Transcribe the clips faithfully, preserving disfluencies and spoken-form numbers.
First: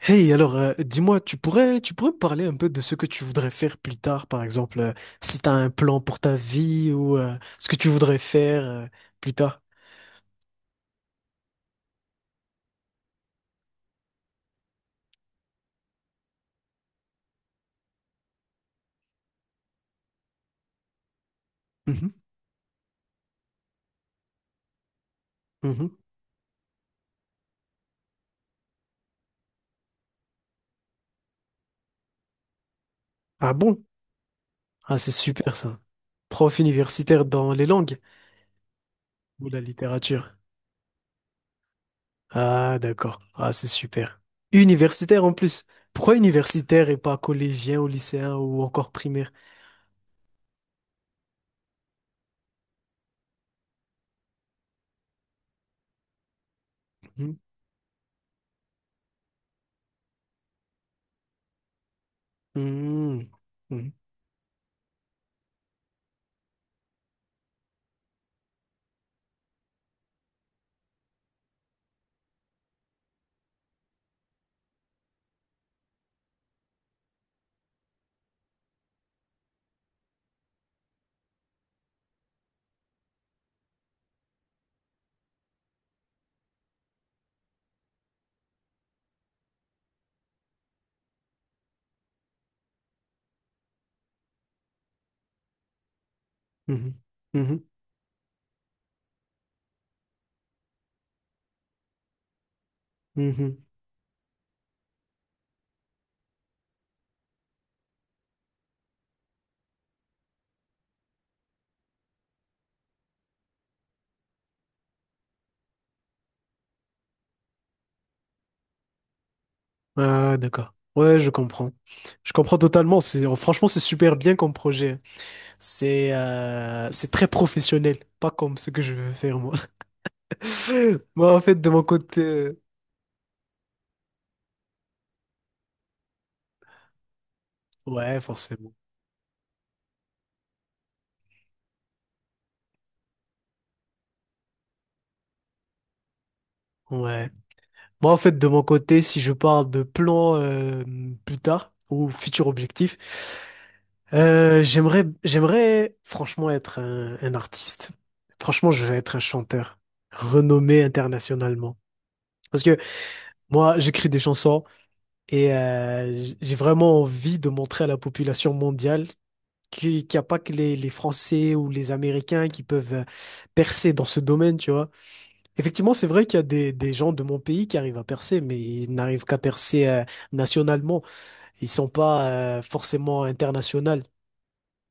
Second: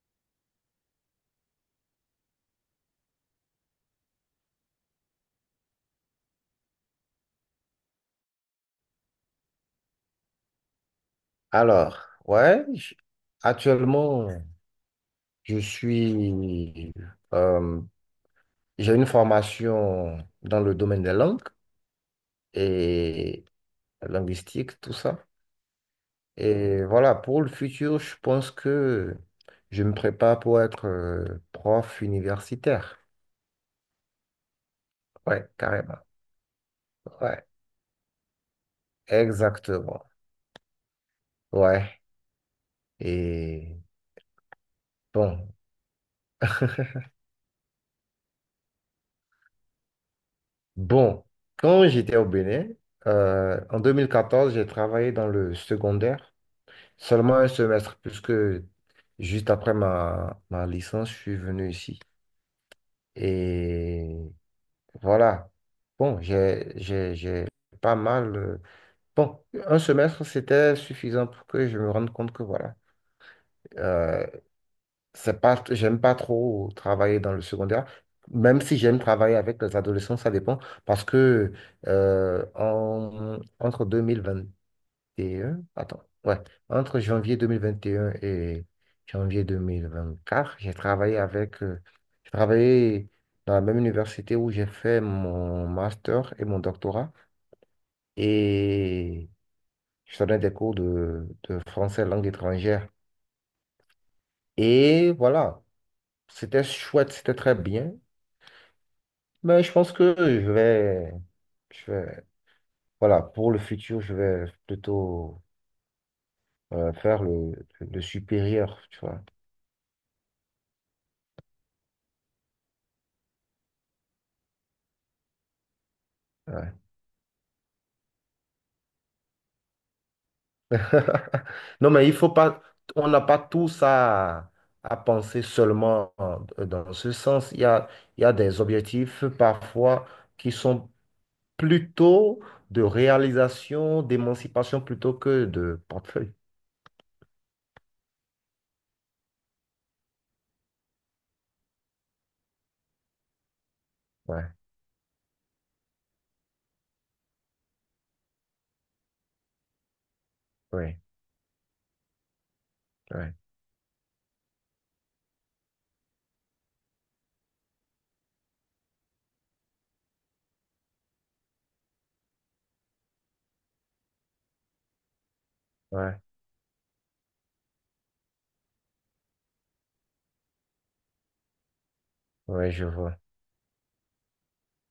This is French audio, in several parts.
Hey, alors, euh, dis-moi, tu pourrais, tu pourrais me parler un peu de ce que tu voudrais faire plus tard, par exemple, euh, si tu as un plan pour ta vie ou euh, ce que tu voudrais faire euh, plus tard. Alors, ouais, j- actuellement, je suis, euh, j'ai une formation dans le domaine des langues Mhm, et linguistique, tout ça. mhm. Et voilà, pour le futur, je pense que je me prépare pour être euh, prof universitaire. Ah bon? Ah, c'est Ouais, super ça. carrément. Prof universitaire Ouais, dans les langues ou la exactement. littérature. Ouais. Ah, d'accord. Ah, c'est Et super. Universitaire en bon, plus. Pourquoi universitaire et pas collégien ou lycéen ou encore primaire? bon, quand j'étais au Bénin, euh, en deux mille quatorze, j'ai travaillé dans le secondaire. Seulement Mhm. un semestre, puisque juste après ma, ma licence, je suis venu ici. Mhm. Mhm. Et voilà. Bon, j'ai, j'ai, j'ai pas mal. euh, Bon, un semestre, c'était suffisant pour que je me rende compte que voilà. euh, c'est pas, J'aime pas trop travailler dans le secondaire, même si j'aime travailler avec les adolescents, ça dépend. Parce que euh, en- entre deux mille vingt deux mille vingt et un, attends, ouais, entre janvier deux mille vingt et un et un et janvier deux mille vingt-quatre, j'ai travaillé avec, euh, j'ai travaillé dans la même université où j'ai fait mon master et mon doctorat Mhm. et je donnais des cours de, de français langue étrangère. Mhm. Mhm. Et voilà, c'était chouette, c'était très bien, mais je pense que je vais, je vais, voilà, pour le futur, je vais plutôt euh, faire le, le supérieur, tu vois. Ah, d'accord. Ouais, je comprends. Je comprends totalement. C'est, franchement, c'est super bien comme projet, hein. C'est Ouais. Euh, c'est très professionnel, pas comme ce que je veux faire moi. Moi, en fait, de mon Non, mais il côté, faut pas, euh, on n'a pas tous à, à penser seulement euh, dans ce sens. Il y a, ouais, Il y a des forcément. objectifs parfois qui sont plutôt de réalisation, d'émancipation plutôt que de portefeuille. Ouais. Moi, en fait, de mon côté, si je parle de plan euh, plus tard ou futur objectif, Ouais, euh, j'aimerais, j'aimerais franchement être un, un artiste. Franchement, je vais être un chanteur renommé oui, internationalement. Parce que oui, moi, j'écris des chansons. Et euh, j- j'ai vraiment envie de montrer à la population mondiale qu'il n'y a pas que les, les Français ou les Américains qui peuvent euh, percer dans ce domaine, tu vois. Effectivement, c'est ouais, vrai qu'il y a des, des gens de mon pays qui arrivent à percer, mais ils n'arrivent qu'à percer euh, nationalement. Ils sont pas euh, oui, je vois. forcément internationaux.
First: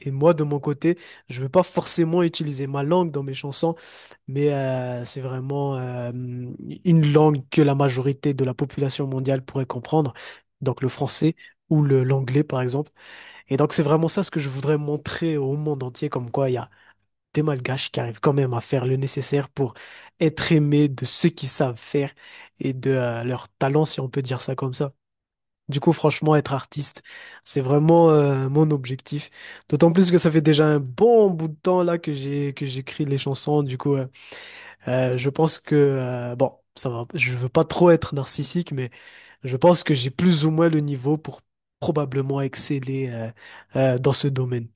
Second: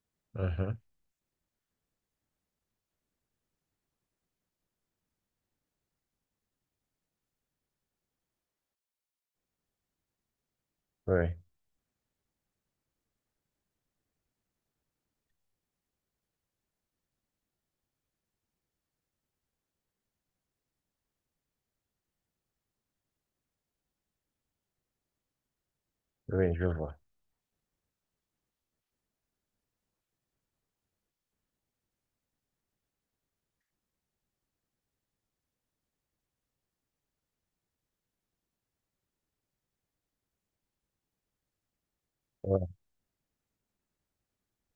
Et moi, de mon Mhm, côté, je ne veux pas forcément utiliser ma langue dans mes chansons, mais euh, c'est vraiment euh, une langue que la majorité de la population mondiale pourrait comprendre, donc le français oui, ou le l'anglais, par exemple. Et donc, c'est vraiment ça ce que je voudrais montrer au monde entier, comme quoi il y a des Malgaches qui arrivent quand même à faire le nécessaire pour être aimés de ceux qui savent faire et de euh, leur talent, si on peut dire ça comme ça. Du coup, franchement, être oui, je vois. artiste, c'est vraiment euh, mon objectif. D'autant plus que ça fait déjà un bon bout de temps là que j'ai que j'écris les chansons. Du coup, euh, euh, je pense que euh, bon, ça va. Je veux pas trop être narcissique, mais je pense que j'ai plus ou moins le niveau pour probablement Ouais, exceller euh, euh, dans ce domaine.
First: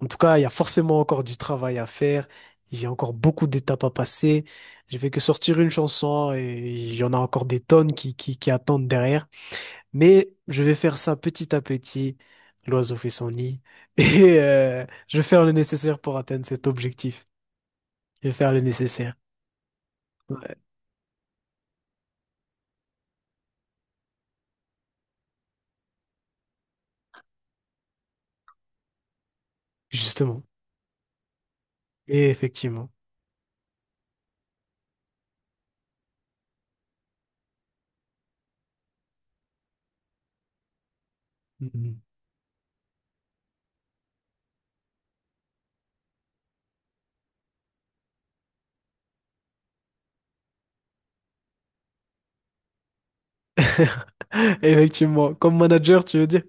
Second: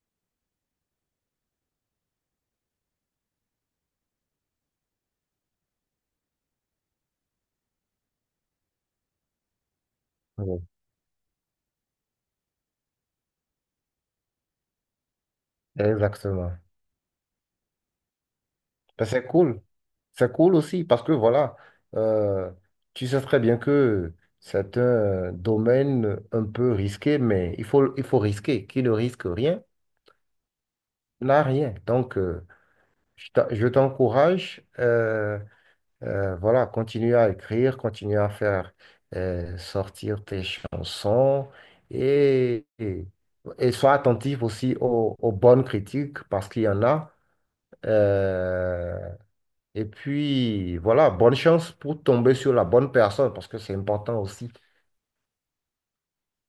En tout cas, il y a forcément encore du travail à faire. J'ai encore beaucoup d'étapes à passer. J'ai fait que sortir une chanson et il y en a encore des tonnes qui qui, qui attendent derrière. Mais oui, je vais faire ça petit à petit. L'oiseau fait son nid. Et euh, je vais faire le nécessaire pour atteindre exactement. cet objectif. Je vais faire le Ben, nécessaire. c'est cool. C'est cool Ouais, aussi parce que voilà, euh, tu sais très bien que c'est un domaine un peu risqué, mais il faut, il faut risquer. Qui ne risque rien justement. n'a rien. Donc, Et euh, effectivement. je t'en- je t'encourage, euh, euh, voilà, continue à écrire, continue à faire euh, sortir tes chansons Mhm. et, et, et sois attentif aussi aux, aux bonnes critiques parce qu'il y en a. Euh, Et puis, voilà, bonne chance pour tomber sur la bonne personne parce que c'est important aussi. Effectivement. Comme manager, tu veux dire?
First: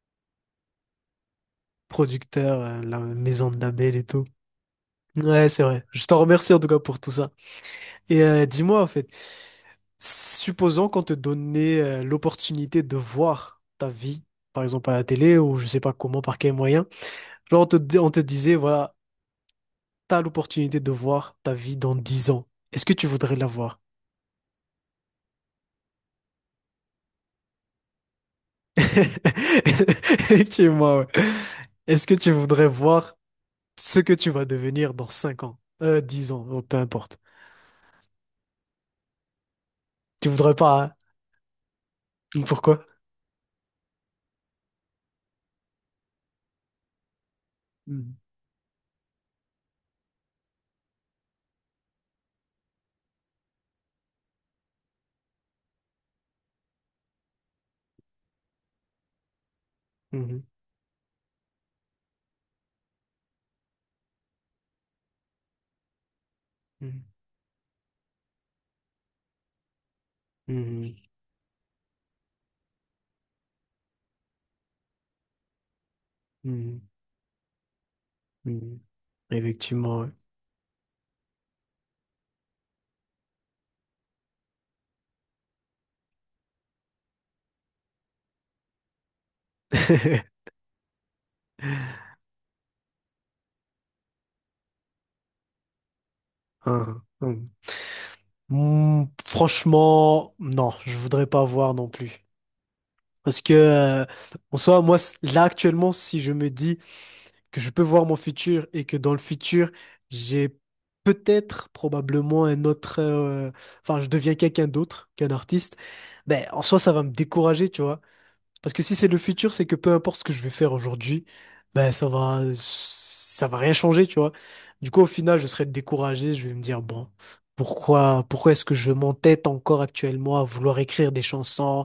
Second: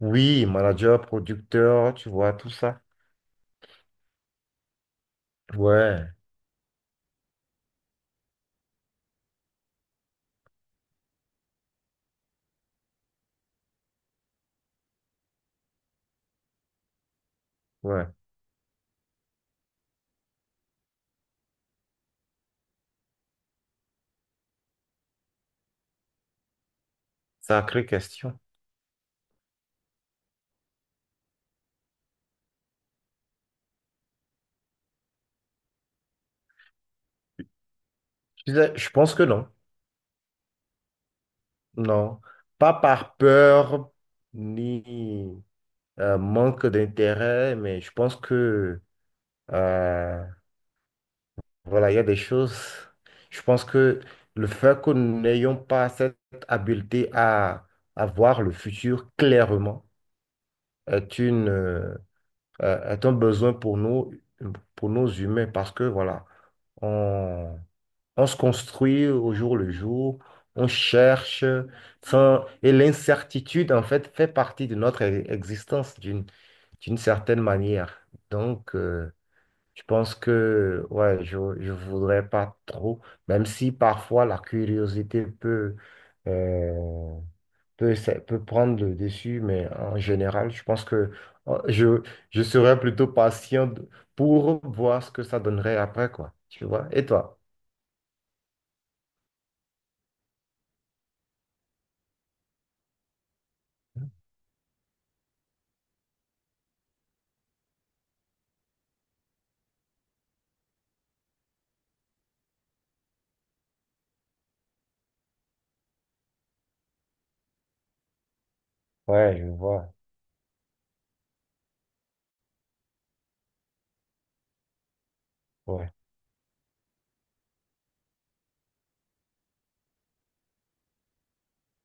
Oui, manager, producteur, tu vois, tout Producteur, euh, ça. la maison de label et tout. Ouais, c'est vrai. Je Ouais, t'en remercie en tout cas pour tout ça. Et euh, dis-moi, en fait, supposons qu'on te donnait euh, l'opportunité de voir ta vie, par exemple à la télé ou je sais pas comment, par quel moyen. Genre, on te, di- ouais. on te disait, voilà. T'as l'opportunité de voir ta vie dans dix ans. Est-ce que tu voudrais la voir? Sacrée question. Effectivement, ouais. Est-ce que tu voudrais voir ce que tu vas devenir dans cinq ans? Euh, dix ans, oh, peu importe. Je disais, je pense que non. Tu voudrais pas, hein? Non. Pas Pourquoi? par peur ni euh, manque d'intérêt, mais je Mhm. pense que, euh, voilà, il y a des choses. Je pense que le fait que nous n'ayons pas cette habileté à, à voir le futur clairement Mhm. est une. Euh, euh, est un besoin pour nous, pour nos humains, parce que voilà, on, on se construit au jour le jour, on Mhm. cherche, enfin, et l'incertitude, en fait, fait partie de notre e- existence d'une Mhm. d'une certaine manière. Donc, Mhm. euh, je Effectivement, ouais. pense que, ouais, je ne voudrais pas trop, même si parfois la curiosité peut, euh, peut, ça peut prendre le dessus, mais en général, je pense que euh, je, je serais plutôt patient de- pour voir ce que ça donnerait après, quoi. Tu vois? Hein, Et toi? hein. Mm, franchement, non, je voudrais pas voir non plus. Parce que, euh, en soi, moi, c- là, actuellement, si je me dis, que je peux voir mon futur et que dans le futur, j'ai peut-être, probablement un autre, euh, enfin, je deviens quelqu'un d'autre qu'un artiste, ben, en soi, ça va me décourager, tu vois. Parce que si c'est le Ouais, je futur, c'est que peu vois. importe ce que je vais faire aujourd'hui, ben ça va, ça va rien changer, tu vois. Du coup, au final, je serai Ouais, découragé. Je vais me dire, bon, pourquoi, pourquoi est-ce que je m'entête encore actuellement à vouloir écrire des chansons,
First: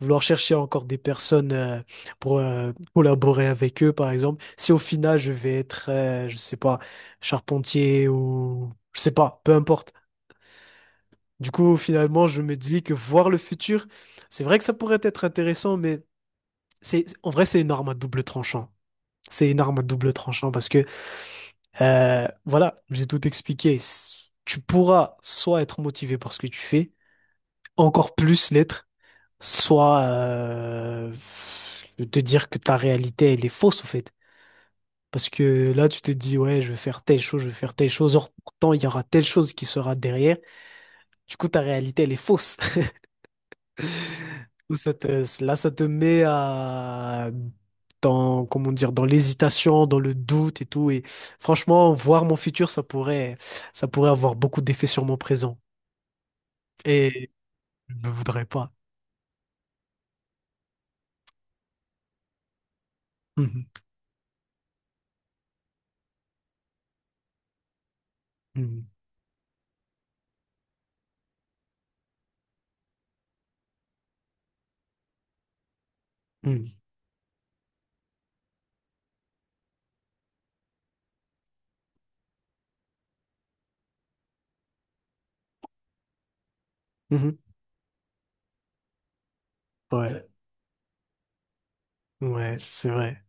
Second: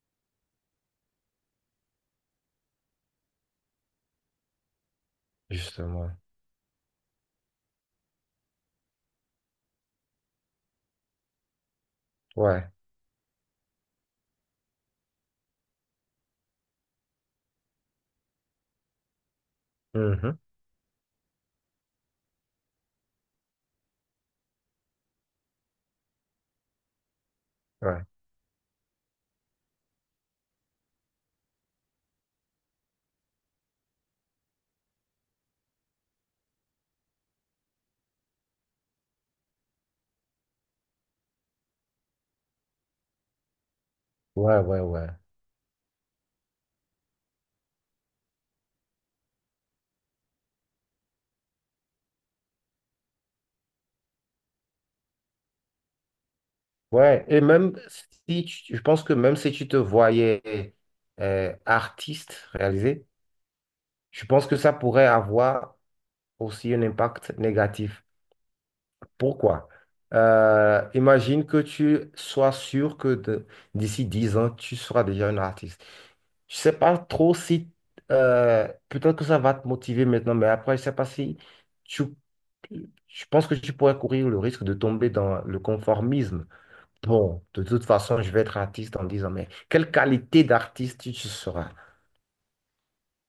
vouloir chercher encore des personnes euh, pour euh, collaborer avec eux, par exemple, si au final je vais être, justement. euh, je sais pas, charpentier ou je sais pas, peu importe. Du coup, finalement, je me Ouais. dis que voir le futur, c'est vrai que ça pourrait être intéressant, mais c'est, en vrai, c'est une arme à double tranchant. C'est une arme à double Mhm. tranchant parce que, euh, voilà, j'ai tout expliqué. S- Tu pourras soit être motivé par ce que tu fais, Ouais. encore plus l'être, soit euh, te dire que ta réalité, elle est fausse, au fait. Parce que là, tu te dis, ouais, je vais faire telle chose, je vais faire telle chose. Or, pourtant, il y aura telle chose qui sera derrière. Du coup, ta réalité, elle est fausse. Ouais, Ou ouais, ça ouais. te- là, ça te met à, dans, comment dire, dans l'hésitation, dans le doute et tout. Et franchement, voir mon futur, ça pourrait, ça pourrait avoir beaucoup d'effets sur mon présent. Ouais. Et Et même je ne voudrais si pas. tu- je pense que même si tu te voyais euh, artiste réalisé, Mhm, je pense que ça pourrait avoir aussi un impact négatif. mhm, Pourquoi? Euh, imagine que tu sois sûr que de- d'ici dix ans, tu seras déjà un artiste. Je sais pas trop si, euh, peut-être que ça va te motiver maintenant, mais après, je sais pas si tu, je pense que tu pourrais courir le risque de tomber dans le conformisme. mhm, mhm. Bon, de toute façon, je vais être artiste en dix ans, mais quelle Ouais, qualité d'artiste tu seras? ouais, c'est vrai.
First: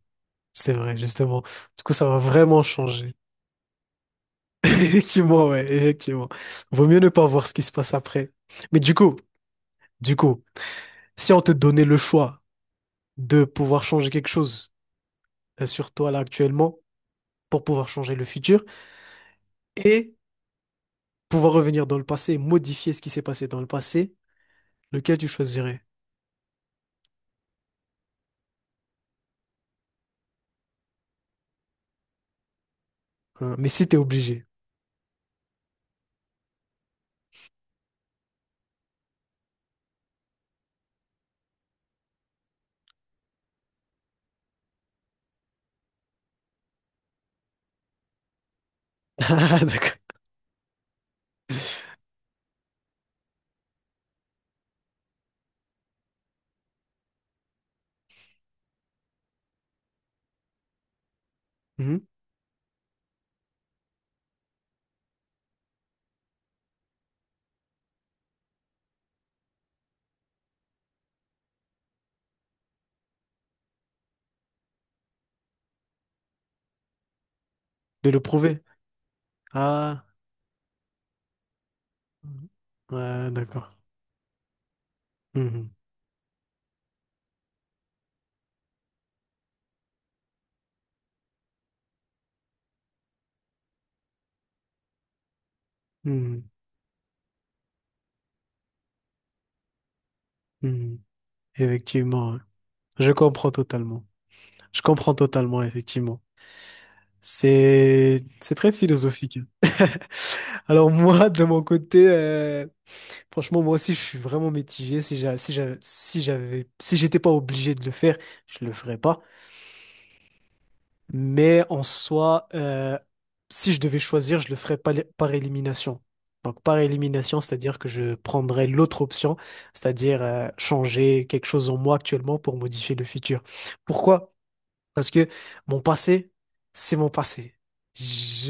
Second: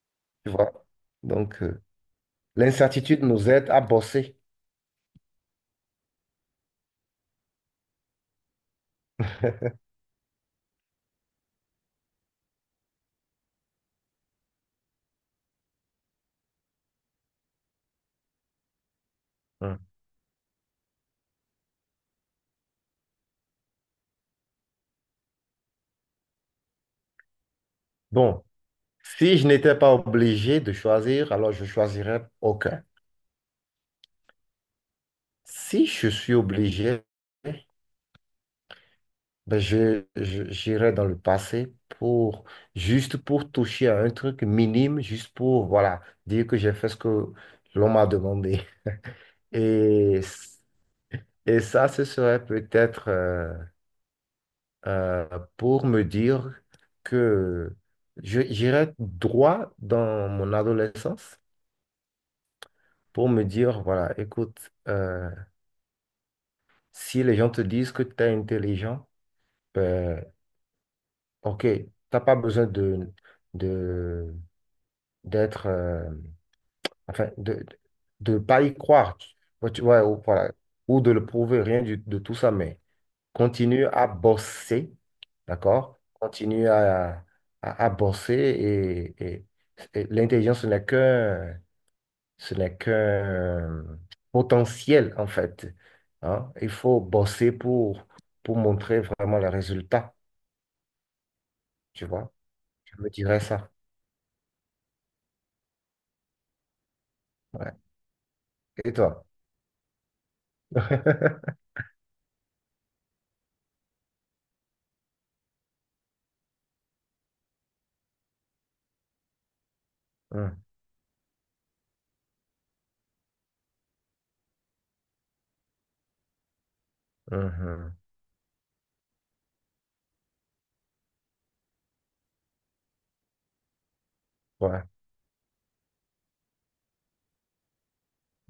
Tu vois? C'est vrai, justement. Donc, euh, Du coup, ça va vraiment changer. l'incertitude nous aide à bosser. Effectivement, ouais, effectivement. Vaut mieux ne pas voir ce qui se passe après. Mais du coup, du coup, si on te donnait le choix de pouvoir changer quelque chose euh, sur toi là actuellement, pour pouvoir changer le futur Hein. et pouvoir revenir dans le passé, modifier ce qui s'est passé dans le passé, lequel tu choisirais? Bon. Si je n'étais pas obligé de choisir, alors je choisirais aucun. Hein, mais si t'es obligé. Si je suis obligé, ben je, je- j'irais dans le passé pour juste pour toucher à un truc minime, juste pour voilà, dire que j'ai fait ce que l'on m'a demandé. Ah, d'accord. Et, et ça, ce serait peut-être euh, euh, pour me dire que je, j'irais droit dans mon adolescence Mhm. pour me dire, voilà, écoute, euh, si les gens te disent que tu es intelligent, ben, ok, tu n'as pas besoin de, de, d'être, euh, enfin, de, De le de prouver. pas y croire, tu ouais, tu Ah, vois, ou, voilà, ou de le prouver, rien du- de tout ça, mais ouais, d'accord. continue à bosser, Mhm. d'accord? Continue à, à, à bosser et, et- et l'intelligence n'est qu'un Ce n'est qu'un potentiel, en fait. Mhm. Hein. Il faut bosser pour, pour montrer vraiment les résultats, Mhm. tu Effectivement, vois. ouais. Je me Je dirais comprends ça. totalement. Je comprends totalement, effectivement. Ouais. C'est c'est très Et toi? philosophique, hein. Alors moi, de mon côté, euh, franchement, moi aussi, je suis vraiment mitigé. Si j'a- si j'a- si j'avais, si j'étais pas obligé de le faire, je le ferais pas. Hum, Mais en soi, euh, si je devais choisir, je le ferais pas par élimination. Donc par élimination, c'est-à-dire que mhm. je prendrais l'autre option, c'est-à-dire euh, changer quelque chose en moi actuellement pour modifier le futur. Pourquoi? Ouais, Parce que mon passé, c'est mon passé.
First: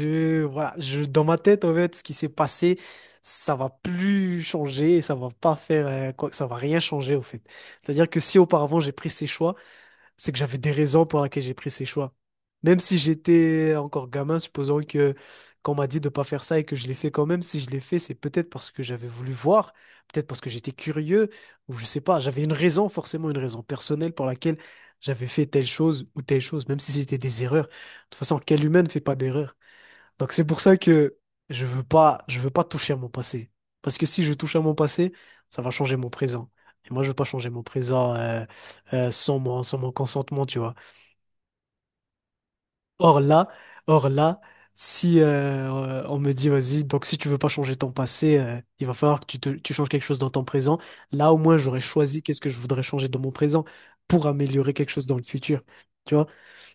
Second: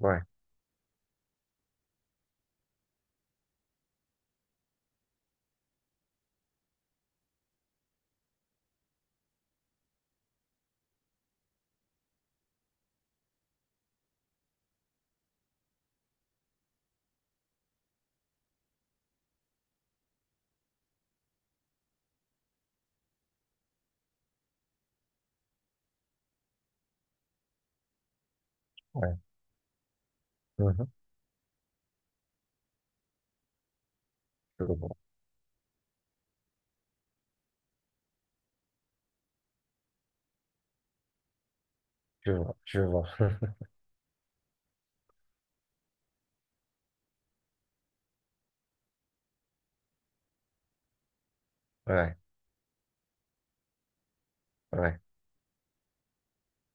ouais, voilà, je, dans ma tête, en fait, ce qui s'est passé, ça va plus changer et ça va pas faire, euh, quoi- ça va rien changer, au fait. C'est-à-dire que si auparavant j'ai pris ces choix, c'est que j'avais des raisons pour lesquelles j'ai pris ces choix. Même si j'étais encore gamin, supposons que qu'on m'a dit de pas faire ça et que je l'ai fait quand même, si je l'ai fait, c'est peut-être parce que j'avais voulu voir, peut-être parce que j'étais curieux, ou je sais pas, j'avais une raison, forcément une raison personnelle pour laquelle j'avais fait telle chose ou telle chose, même si c'était des erreurs. De toute façon, quel humain ne fait pas ouais. d'erreur? Donc c'est pour ça Mhm. que je veux pas, je veux pas toucher à mon passé. Parce que si je touche à Je mon vois, passé, ça va changer mon présent. Et moi, je veux pas changer mon présent euh, euh, sans mon, sans mon consentement, tu vois. je vois, je vois. Or là, or là, si euh, euh, on me dit, vas-y, donc si tu veux pas changer ton passé, euh, il va falloir que tu, te- tu changes quelque chose dans ton présent. Là, au moins, j'aurais Ouais, choisi qu'est-ce que je voudrais changer dans mon présent pour améliorer quelque ouais, chose dans le futur. Tu vois.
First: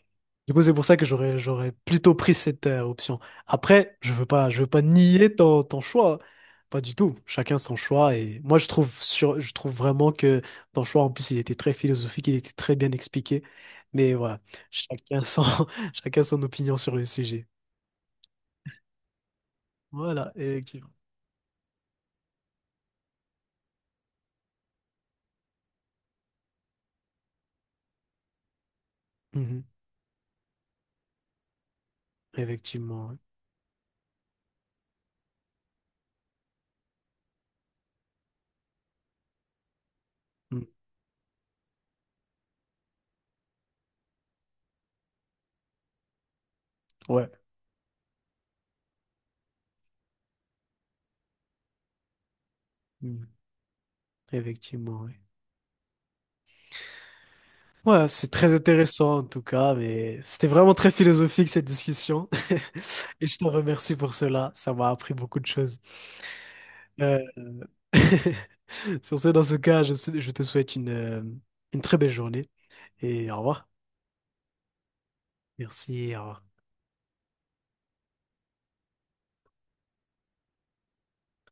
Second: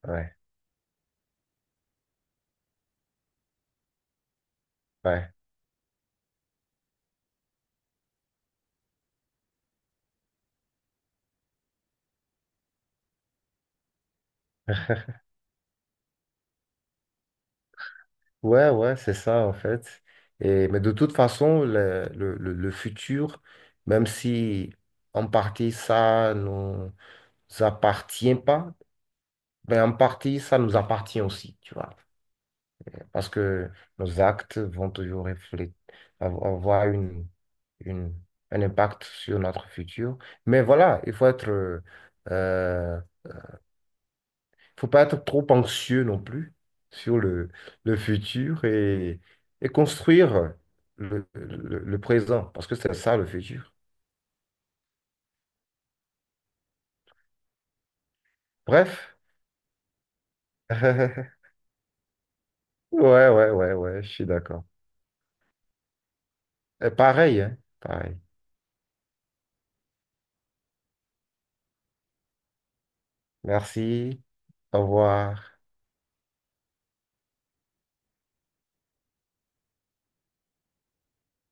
ouais, Du coup, c'est pour ça que j'aurais j'aurais plutôt pris cette euh, option. Après, je veux pas je veux pas nier ouais. ton, ton choix, hein. Pas du tout. Chacun son choix et moi je trouve sur je trouve vraiment que ton choix en plus il était très philosophique, il était très bien expliqué. Mais voilà, chacun son chacun son opinion sur le sujet. Ouais, ouais, c'est ça en fait. Voilà, Et, mais de effectivement. toute façon, le, le, le- le futur, même si en partie ça nous appartient pas, Mhm. ben, en partie, ça nous appartient aussi, tu vois. Effectivement, ouais. Parce que nos actes vont toujours refléter, av- avoir une, une, un impact sur notre futur. Mais Mm. voilà, il faut être, euh, euh, faut pas être trop anxieux non plus sur Ouais. le, le futur et, et construire le, le, le présent, parce que c'est ça Mm. le futur. Effectivement, ouais. Ouais, c'est très Bref. intéressant en tout cas, mais c'était vraiment très philosophique cette discussion. Et Ouais, je t'en ouais, ouais, remercie ouais, je pour suis cela, d'accord. ça m'a appris beaucoup de choses. Et Euh, pareil, hein, pareil. sur ce, dans ce cas, je, je te souhaite une, euh, une très belle journée et au revoir. Merci. Au revoir. Merci, au revoir.